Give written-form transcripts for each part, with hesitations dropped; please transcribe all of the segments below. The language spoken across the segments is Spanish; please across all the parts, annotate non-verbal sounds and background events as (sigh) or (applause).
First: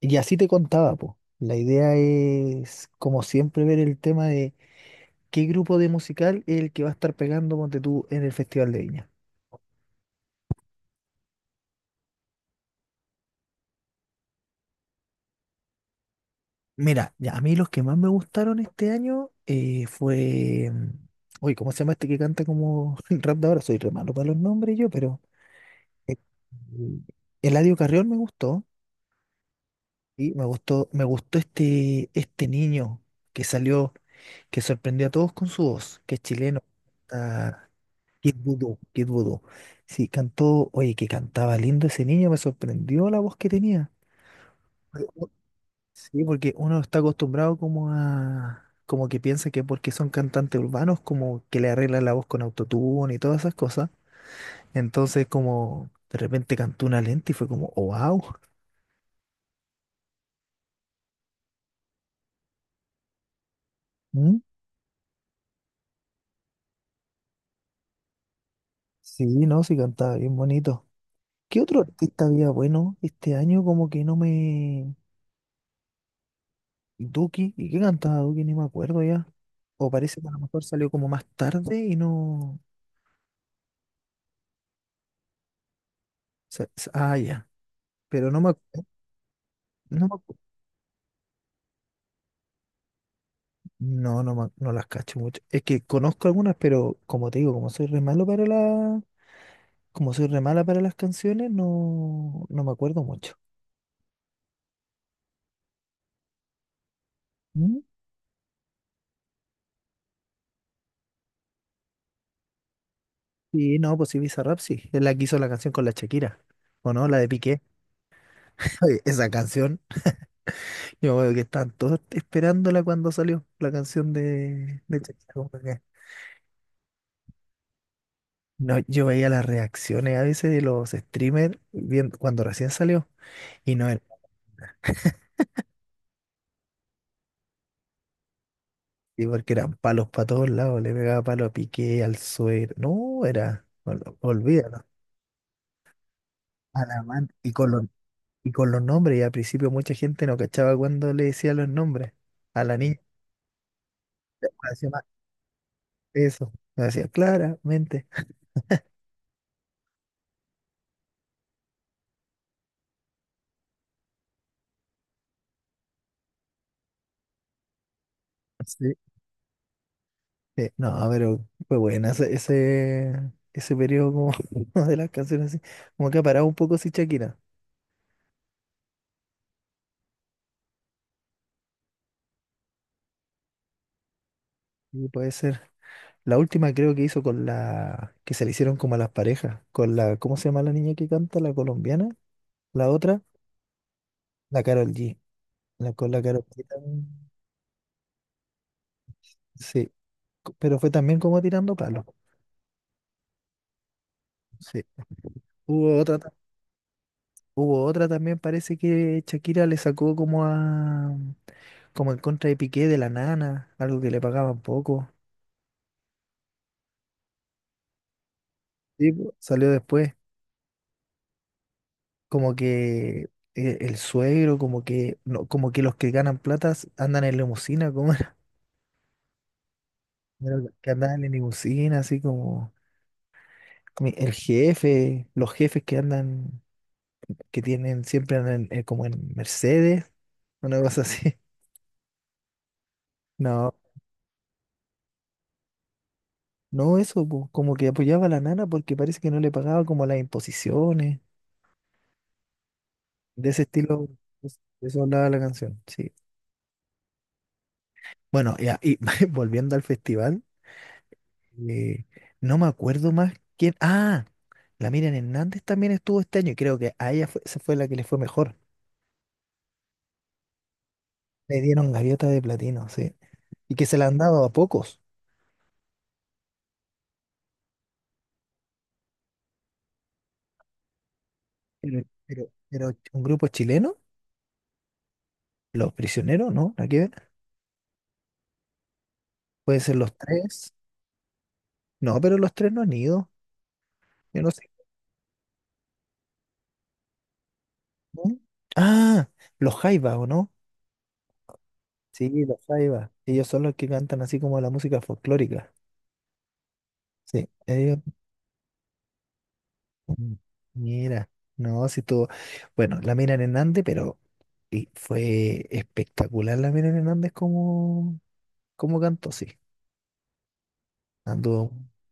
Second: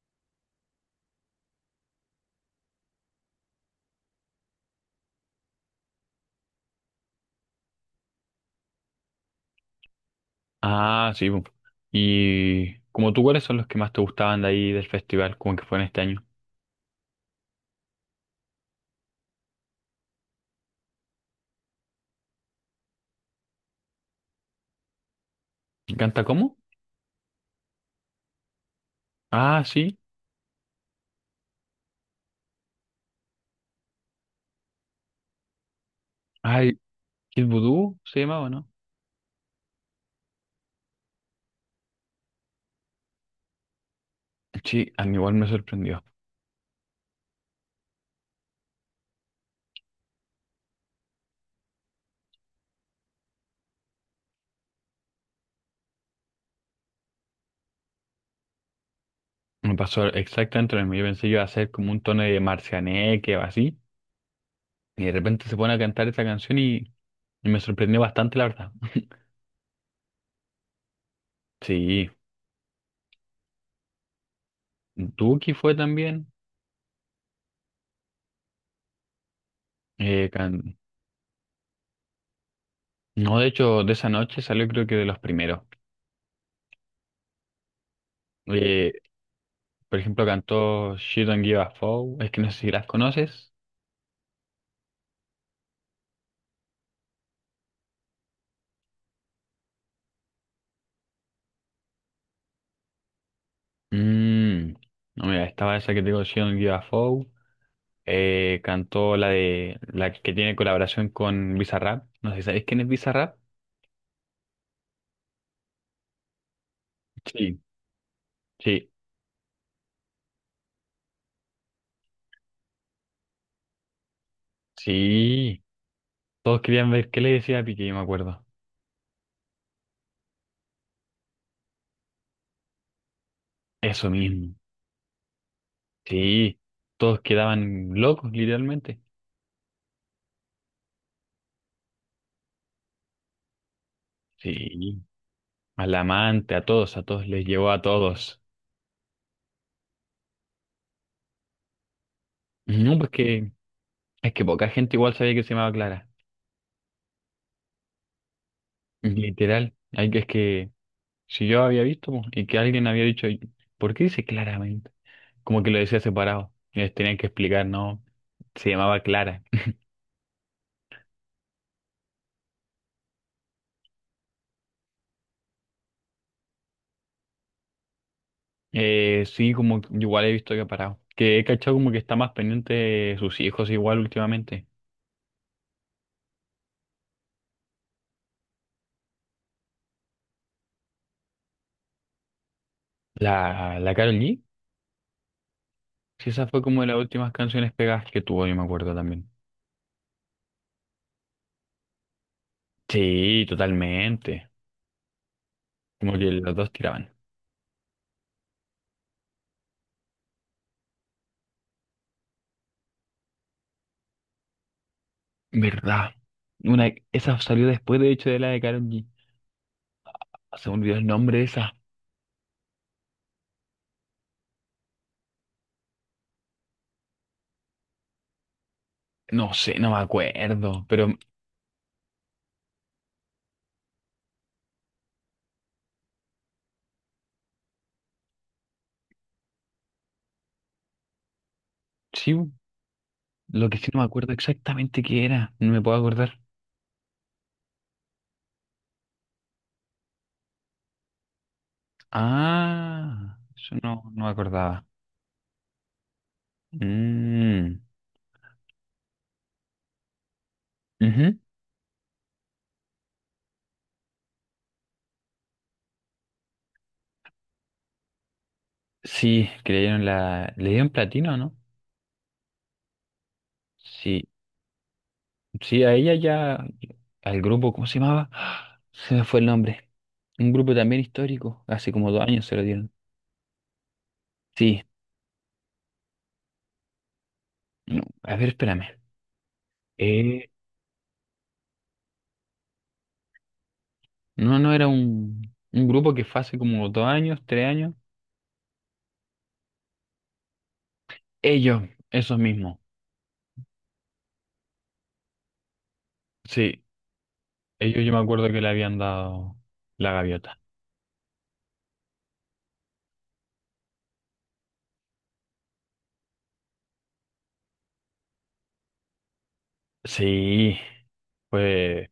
Y así te contaba, po. La idea es, como siempre, ver el tema de qué grupo de musical es el que va a estar pegando, ponte tú, en el Festival de Viña. Ah, sí. Bu. Y como tú, ¿cuáles son los que más te gustaban de ahí del festival, como que fue en este año? Mira, ya, a mí los que más me gustaron este año. Uy, ¿cómo se llama este que canta como (laughs) el rap de ahora? Soy re malo para los nombres yo, pero... eh, ¿Canta cómo? Eladio Carrión me gustó. Ah, sí. Y me gustó este niño que salió, que sorprendió a todos con su voz, que es chileno. Ay, Kid Voodoo se Kid llamaba, ¿no? Voodoo, Kid Voodoo. Sí, cantó, oye, que cantaba lindo ese niño, me sorprendió la voz que tenía. Sí, a Porque mí u- igual me sorprendió. Sí, porque uno está acostumbrado como a, como que piensa que porque son cantantes urbanos, como que le arreglan la voz con autotune y todas esas cosas. Entonces, como de repente cantó una lenta y fue como, oh wow. Me pasó exactamente lo mismo. Yo pensé que iba a ser como un tono de Marcianeque o así. ¿Mm? Y de repente se pone a cantar esa canción y me sorprendió bastante, la verdad. Sí, no, sí cantaba bien bonito. ¿Qué otro Sí, artista había bueno este año? Como que no me... Duki fue también. Duki, ¿y qué cantaba Duki? Ni me acuerdo ya. O parece que Eh, a lo mejor can- salió como más tarde y no. No, de hecho, de esa noche salió creo que de los primeros. Ah, ya. Pero no me, acu- Por no me ejemplo, acu- cantó She Don't Give a Foe. Es que no sé si las conoces. no, no, me- No las cacho mucho. Es que conozco algunas, pero como te digo, como soy re malo para la, como soy re mala para las canciones, no, no me acuerdo mucho. Mm, no, mira, estaba esa que te digo, She Don't Give a Foe. ¿Mm? Cantó la de la que tiene colaboración con Bizarrap. No sé si sabéis quién es Bizarrap. Sí, no, pues sí, Bizarrap sí. Es la que hizo la canción con la Shakira. ¿O no? La de Piqué. Sí, (laughs) sí, Oye, esa canción, yo veo que estaban todos esperándola cuando salió la canción de sí. Shakira. Todos querían ver qué le decía a Piqué, yo me acuerdo. No, yo veía las reacciones a veces de los streamers cuando recién salió. Y no era Eso mismo. Sí. Todos quedaban locos, literalmente. así porque eran palos para todos lados. Le pegaba palo a Piqué, al suero. No, era. Olvídalo. Sí. Al amante, A la a todos man. les Y con llegó a los, todos. y con los nombres. Y al principio mucha gente no cachaba cuando le decía los nombres. A la niña No, pues que es que le poca pareció gente más igual sabía que se llamaba Clara. eso. Me decía claramente. Literal, hay que es que si yo había visto po, y que alguien había dicho, ¿por qué dice claramente? Como que lo decía separado. Y les tenían que explicar, ¿no? Se Sí, llamaba Clara. (laughs) sí. No, pero fue buena ese, ese periodo como (laughs) de las canciones así. Como que ha parado un poco si Shakira. Sí, como que igual he visto que ha parado. Que he cachado como que está más pendiente de sus hijos igual últimamente. Y puede ser. La última creo que hizo con la que se le hicieron como a las parejas, con la, ¿cómo se llama la niña que canta? La colombiana, la otra, La Karol G, la Carol G. La, con la sí, Karol esa fue G como de las también, últimas canciones pegadas que tuvo, yo me acuerdo también. sí, pero fue también como tirando palos. Sí, totalmente. Sí. Hubo Como otra, que los dos tiraban. hubo otra también, parece que Shakira le sacó como a como en contra de Piqué de la nana, algo que le pagaban poco. ¿Verdad? Una, esa salió después, de hecho, de la de Karol G. Sí, po, salió después, Ah, se me olvidó el nombre de esa. como que el suegro, como que no, como que los que ganan platas andan en limusina, como. No sé, no me Pero los acuerdo, que pero andan en limusina, así como el jefe, los jefes que andan, que tienen siempre andan en- como en Mercedes, una cosa así. (laughs) sí, lo No, que sí no me acuerdo exactamente qué era, no me puedo acordar. no eso, po, como que apoyaba a la nana porque parece que no le pagaba como las imposiciones, Ah, de ese eso no, estilo, no me pues, acordaba. de eso hablaba la canción, sí. Mm, Bueno, ya, y (laughs) volviendo al festival, ujú. eh, no me acuerdo más quién. Ah, la Miriam Hernández también estuvo este año y creo que a ella esa fue la que le fue mejor. Sí, que le dieron la, le dieron platino, ¿no? Le dieron gaviota de platino, sí. Y que se la han Sí, dado a pocos. sí, a ella ya, al grupo, ¿cómo se llamaba? (gasps) Se me fue el nombre. Un grupo también histórico, hace Pero, como dos años pero, se lo dieron. pero un grupo chileno, Sí, los Prisioneros, ¿no? Nada que ver. no, a ver, espérame. Pueden ser los Eh, tres. No, pero los tres no han ido. Yo no no, sé. no era un grupo que fue hace como dos años, tres años. ¿Mm? Ah, los Jaivas, ¿o no? Ellos, Sí, esos los mismos. Jaivas. Ellos son los que cantan así como la música folclórica. Sí, Sí, ellos. ellos yo me acuerdo que le habían dado la Mm. gaviota. Mira, no, si tú. Bueno, la Miriam Hernández, pero y fue espectacular la Miriam Hernández como, cantó, sí. Sí, Anduvo. fue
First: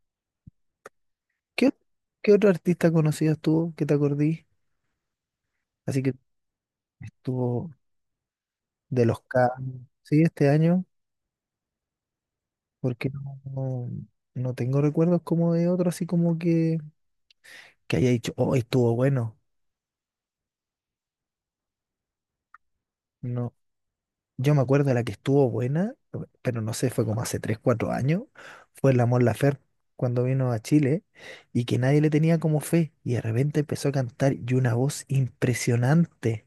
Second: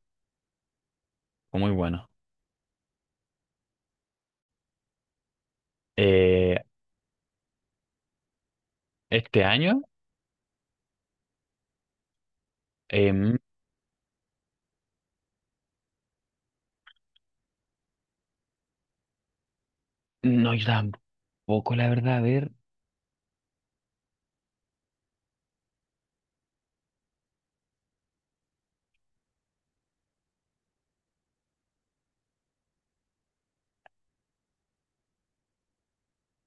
fue muy ¿Qué, bueno. qué otro artista conocido estuvo que te acordí? Así que ¿Eh, estuvo de los este K, año? sí, este año, porque Em, no, no tengo recuerdos como de otro, así como que haya dicho, oh, estuvo bueno. no, yo tampoco, la verdad, a ver. No, yo me acuerdo de la que estuvo buena, pero no sé, fue como hace 3 4 años, fue la Mon Laferte cuando vino a Chile y que nadie le tenía como fe y de repente empezó a cantar y una voz impresionante.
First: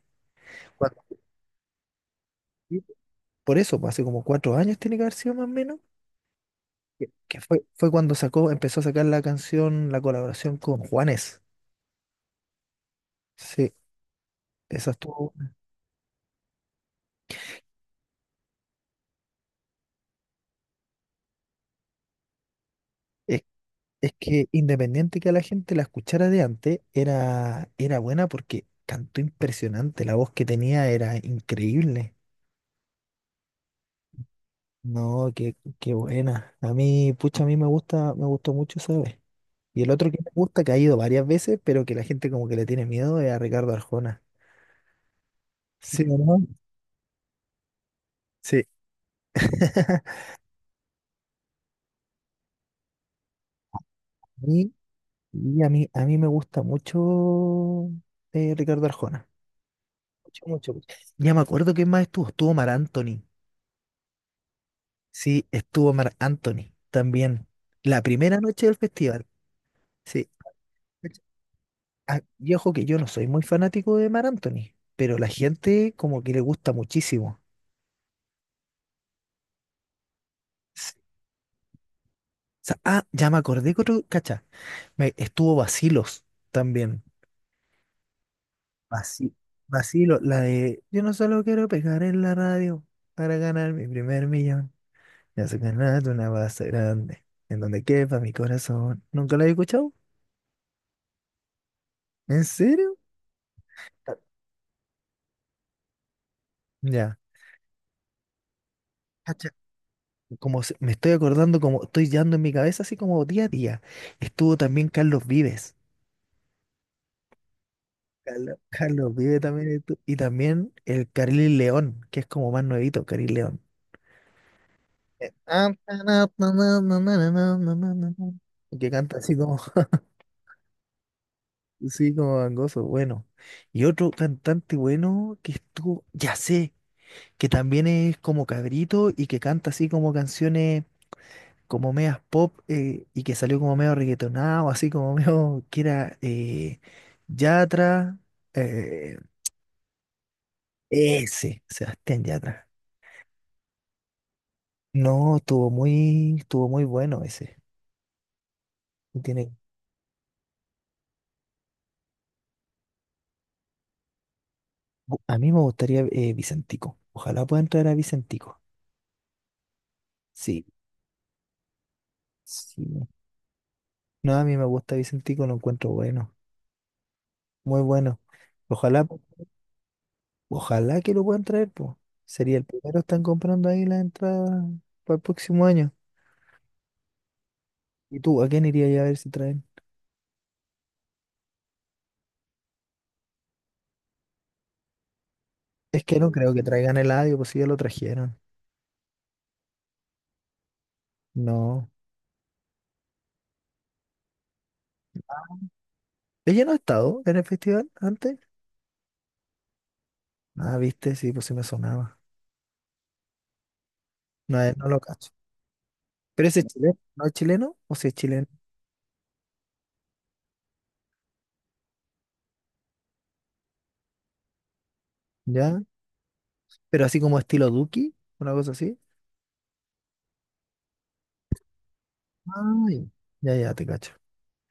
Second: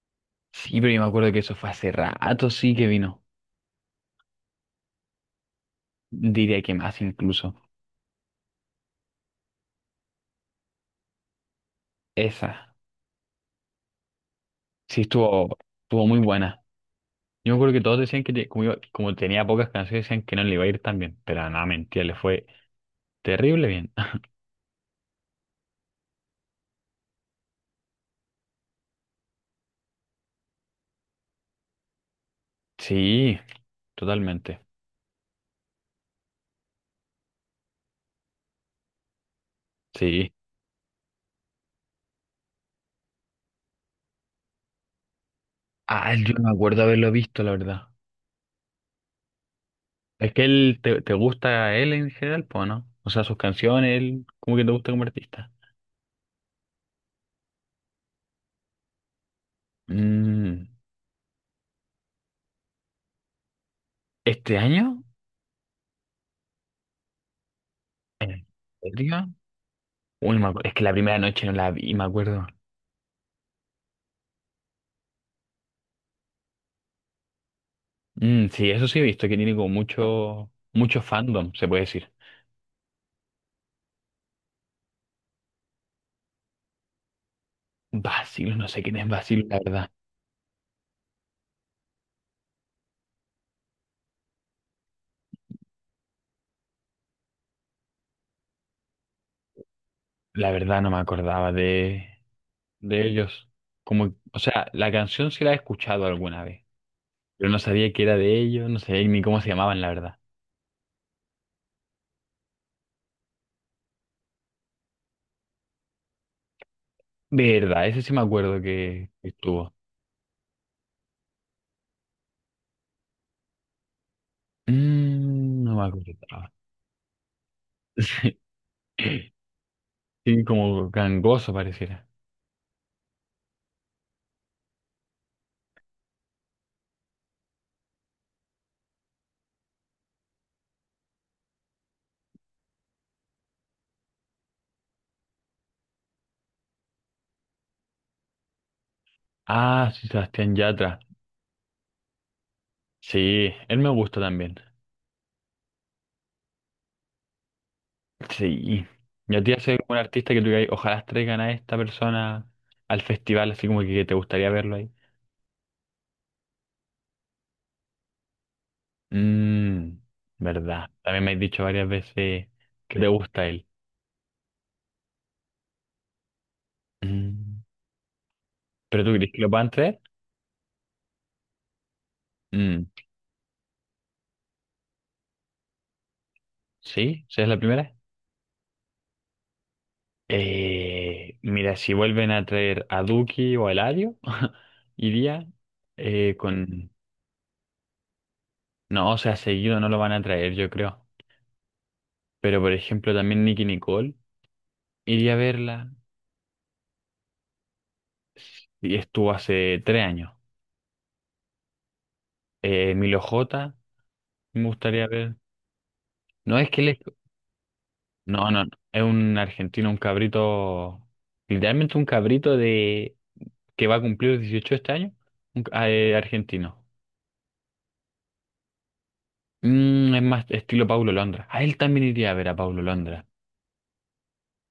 Sí, pero yo Cuando- me acuerdo que eso fue hace rato, sí sí, que vino. por eso, pues, hace como 4 años tiene que haber sido más o menos, Diría que más que incluso. fue cuando sacó, empezó a sacar la canción, la colaboración con Juanes. Esa, Sí, esa sí estuvo. estuvo, estuvo muy buena. Yo me acuerdo que todos decían que como, como tenía pocas canciones, decían que no le iba a ir tan bien. Pero nada, mentira, le fue Es, terrible bien. es (laughs) que independiente que a la gente la escuchara de antes, era buena porque cantó impresionante. La voz que tenía era increíble. Sí, totalmente. No, qué buena. A mí pucha, a mí me gustó mucho, ¿sabes? Y el otro que me Sí. gusta, que ha ido varias veces, pero que la gente como que le tiene miedo, es a Ricardo Arjona. ¿Sí Ah, o yo no? no me acuerdo haberlo visto, la verdad. Sí. (laughs) Es que él te gusta él en general, pues, ¿no? O sea, sus canciones, él, ¿cómo que te y gusta como artista? y a mí, me gusta mucho Ricardo Arjona. Mucho, Mm, mucho, mucho. Ya me acuerdo quién más estuvo. Estuvo Mar Anthony. ¿este año? Sí, estuvo Marc Anthony también. La primera ¿En noche del festival. serio? Sí. Uy, es que la primera noche no la vi, me Ah, acuerdo. y ojo que yo no soy muy fanático de Marc Anthony, pero la gente como que le gusta muchísimo. Mm, sí, eso sí he visto, que tiene como mucho, S- mucho fandom, se puede decir. Ah, ya me acordé que otro, cacha, me, estuvo Vacilos también. Basil, no sé quién es Vaci- Basil, la verdad. Vacilos, la de yo no solo quiero pegar en la radio para ganar mi primer millón. Me hace ganar una base grande en donde quepa mi corazón. ¿Nunca la he escuchado? La verdad no me acordaba ¿En serio? de ellos. Ah, Como, o sea, la canción sí la he escuchado alguna vez, ya. pero no sabía que era de ellos, no sabía ni cómo se llamaban, la verdad. Me estoy acordando, como estoy dando en mi cabeza, así como día a día. Estuvo también Carlos Vives. Verdad, ese sí me acuerdo que estuvo. Y también el Caril León, que es como más nuevito, Caril León. Mm, Ah, no me na, acuerdo. na, Ah, na, na, na, na, na, na, na, na, na, (laughs) que canta así sí, como, (laughs) sí, como gangoso pareciera. sí, como gangoso, bueno. Y otro cantante bueno que estuvo, ya sé, que también es como cabrito y que canta así como canciones como medias pop y que salió como medio reggaetonado, así como (laughs) medio que era Yatra, eh, Ah, sí, Sebastián Yatra. ese, Sebastián Yatra. Sí, él me gusta también. No, estuvo muy bueno ese. Sí. Y a Tiene, ti hace un artista que tú digas, ojalá traigan a esta persona al festival, así como que te gustaría verlo ahí. a mí me gustaría Vicentico. Ojalá pueda entrar a Vicentico. Mmm, Sí, verdad. También me has dicho varias veces sí. que te gusta él. No, a mí me gusta Vicentico, lo encuentro bueno, Mm, muy bueno. ¿pero Ojalá, tú crees que lo puedan traer? ojalá que lo puedan traer, pues. Sería el Mm, primero, están comprando ahí la entrada para el próximo año. sí, ¿sí es la primera? ¿Y tú, a quién irías a ver si traen? Mira, si vuelven a traer a Duki o a Eladio, (laughs) iría Es que no creo que con... traigan el Eladio, pues si ya lo trajeron. No, o sea, seguido no lo van a traer, yo creo. No. Pero, por ejemplo, también Nicki Nicole, iría a verla. ¿Ella no ha estado en el festival antes? Y estuvo hace tres años. Ah, viste, sí, pues sí me sonaba. Milo J, No, me no lo gustaría cacho. ver. ¿Pero No ese es es que él chileno? es... ¿No es chileno? ¿O si es chileno? No, no, no. Es un argentino, un cabrito, literalmente un cabrito de que va a cumplir 18 este año, ¿Ya? Argentino. ¿Pero así como estilo Duki? ¿Una cosa así? Mm, es más estilo Paulo Londra. A él también iría a ver a Paulo Ay, Londra. ya, ya, te cacho.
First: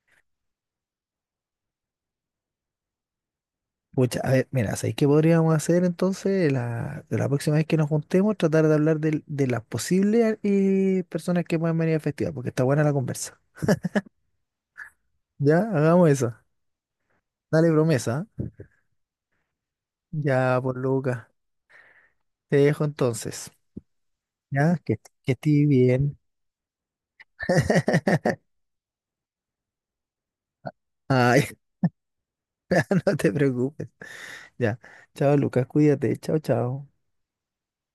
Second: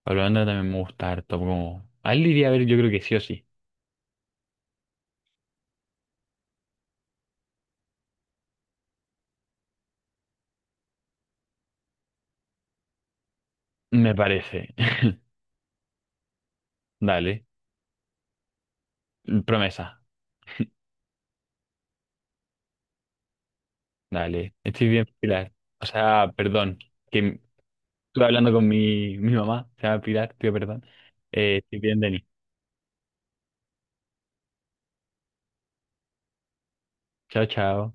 Paulo Londra también me gusta harto. Como... A él iría a ver, yo creo que sí o sí. Pucha, a ver, mira, ¿sabéis qué podríamos hacer entonces la próxima vez que nos juntemos? Tratar de hablar las posibles personas que pueden venir al festival, porque está buena la conversa. Me parece. (laughs) Ya, hagamos eso. Dale. Dale promesa. ¿Eh? Promesa. Ya, por Lucas. Te dejo entonces. Dale. Ya, Estoy que, bien, que Pilar. estés O bien. sea, perdón. Que m- Estuve (laughs) hablando con mi mamá. Se llama Pilar, tío, perdón. Ay, Estoy bien, Denis. (laughs) no te preocupes. Ya. Chao, Lucas, cuídate. Chao, chao. Chao, chao.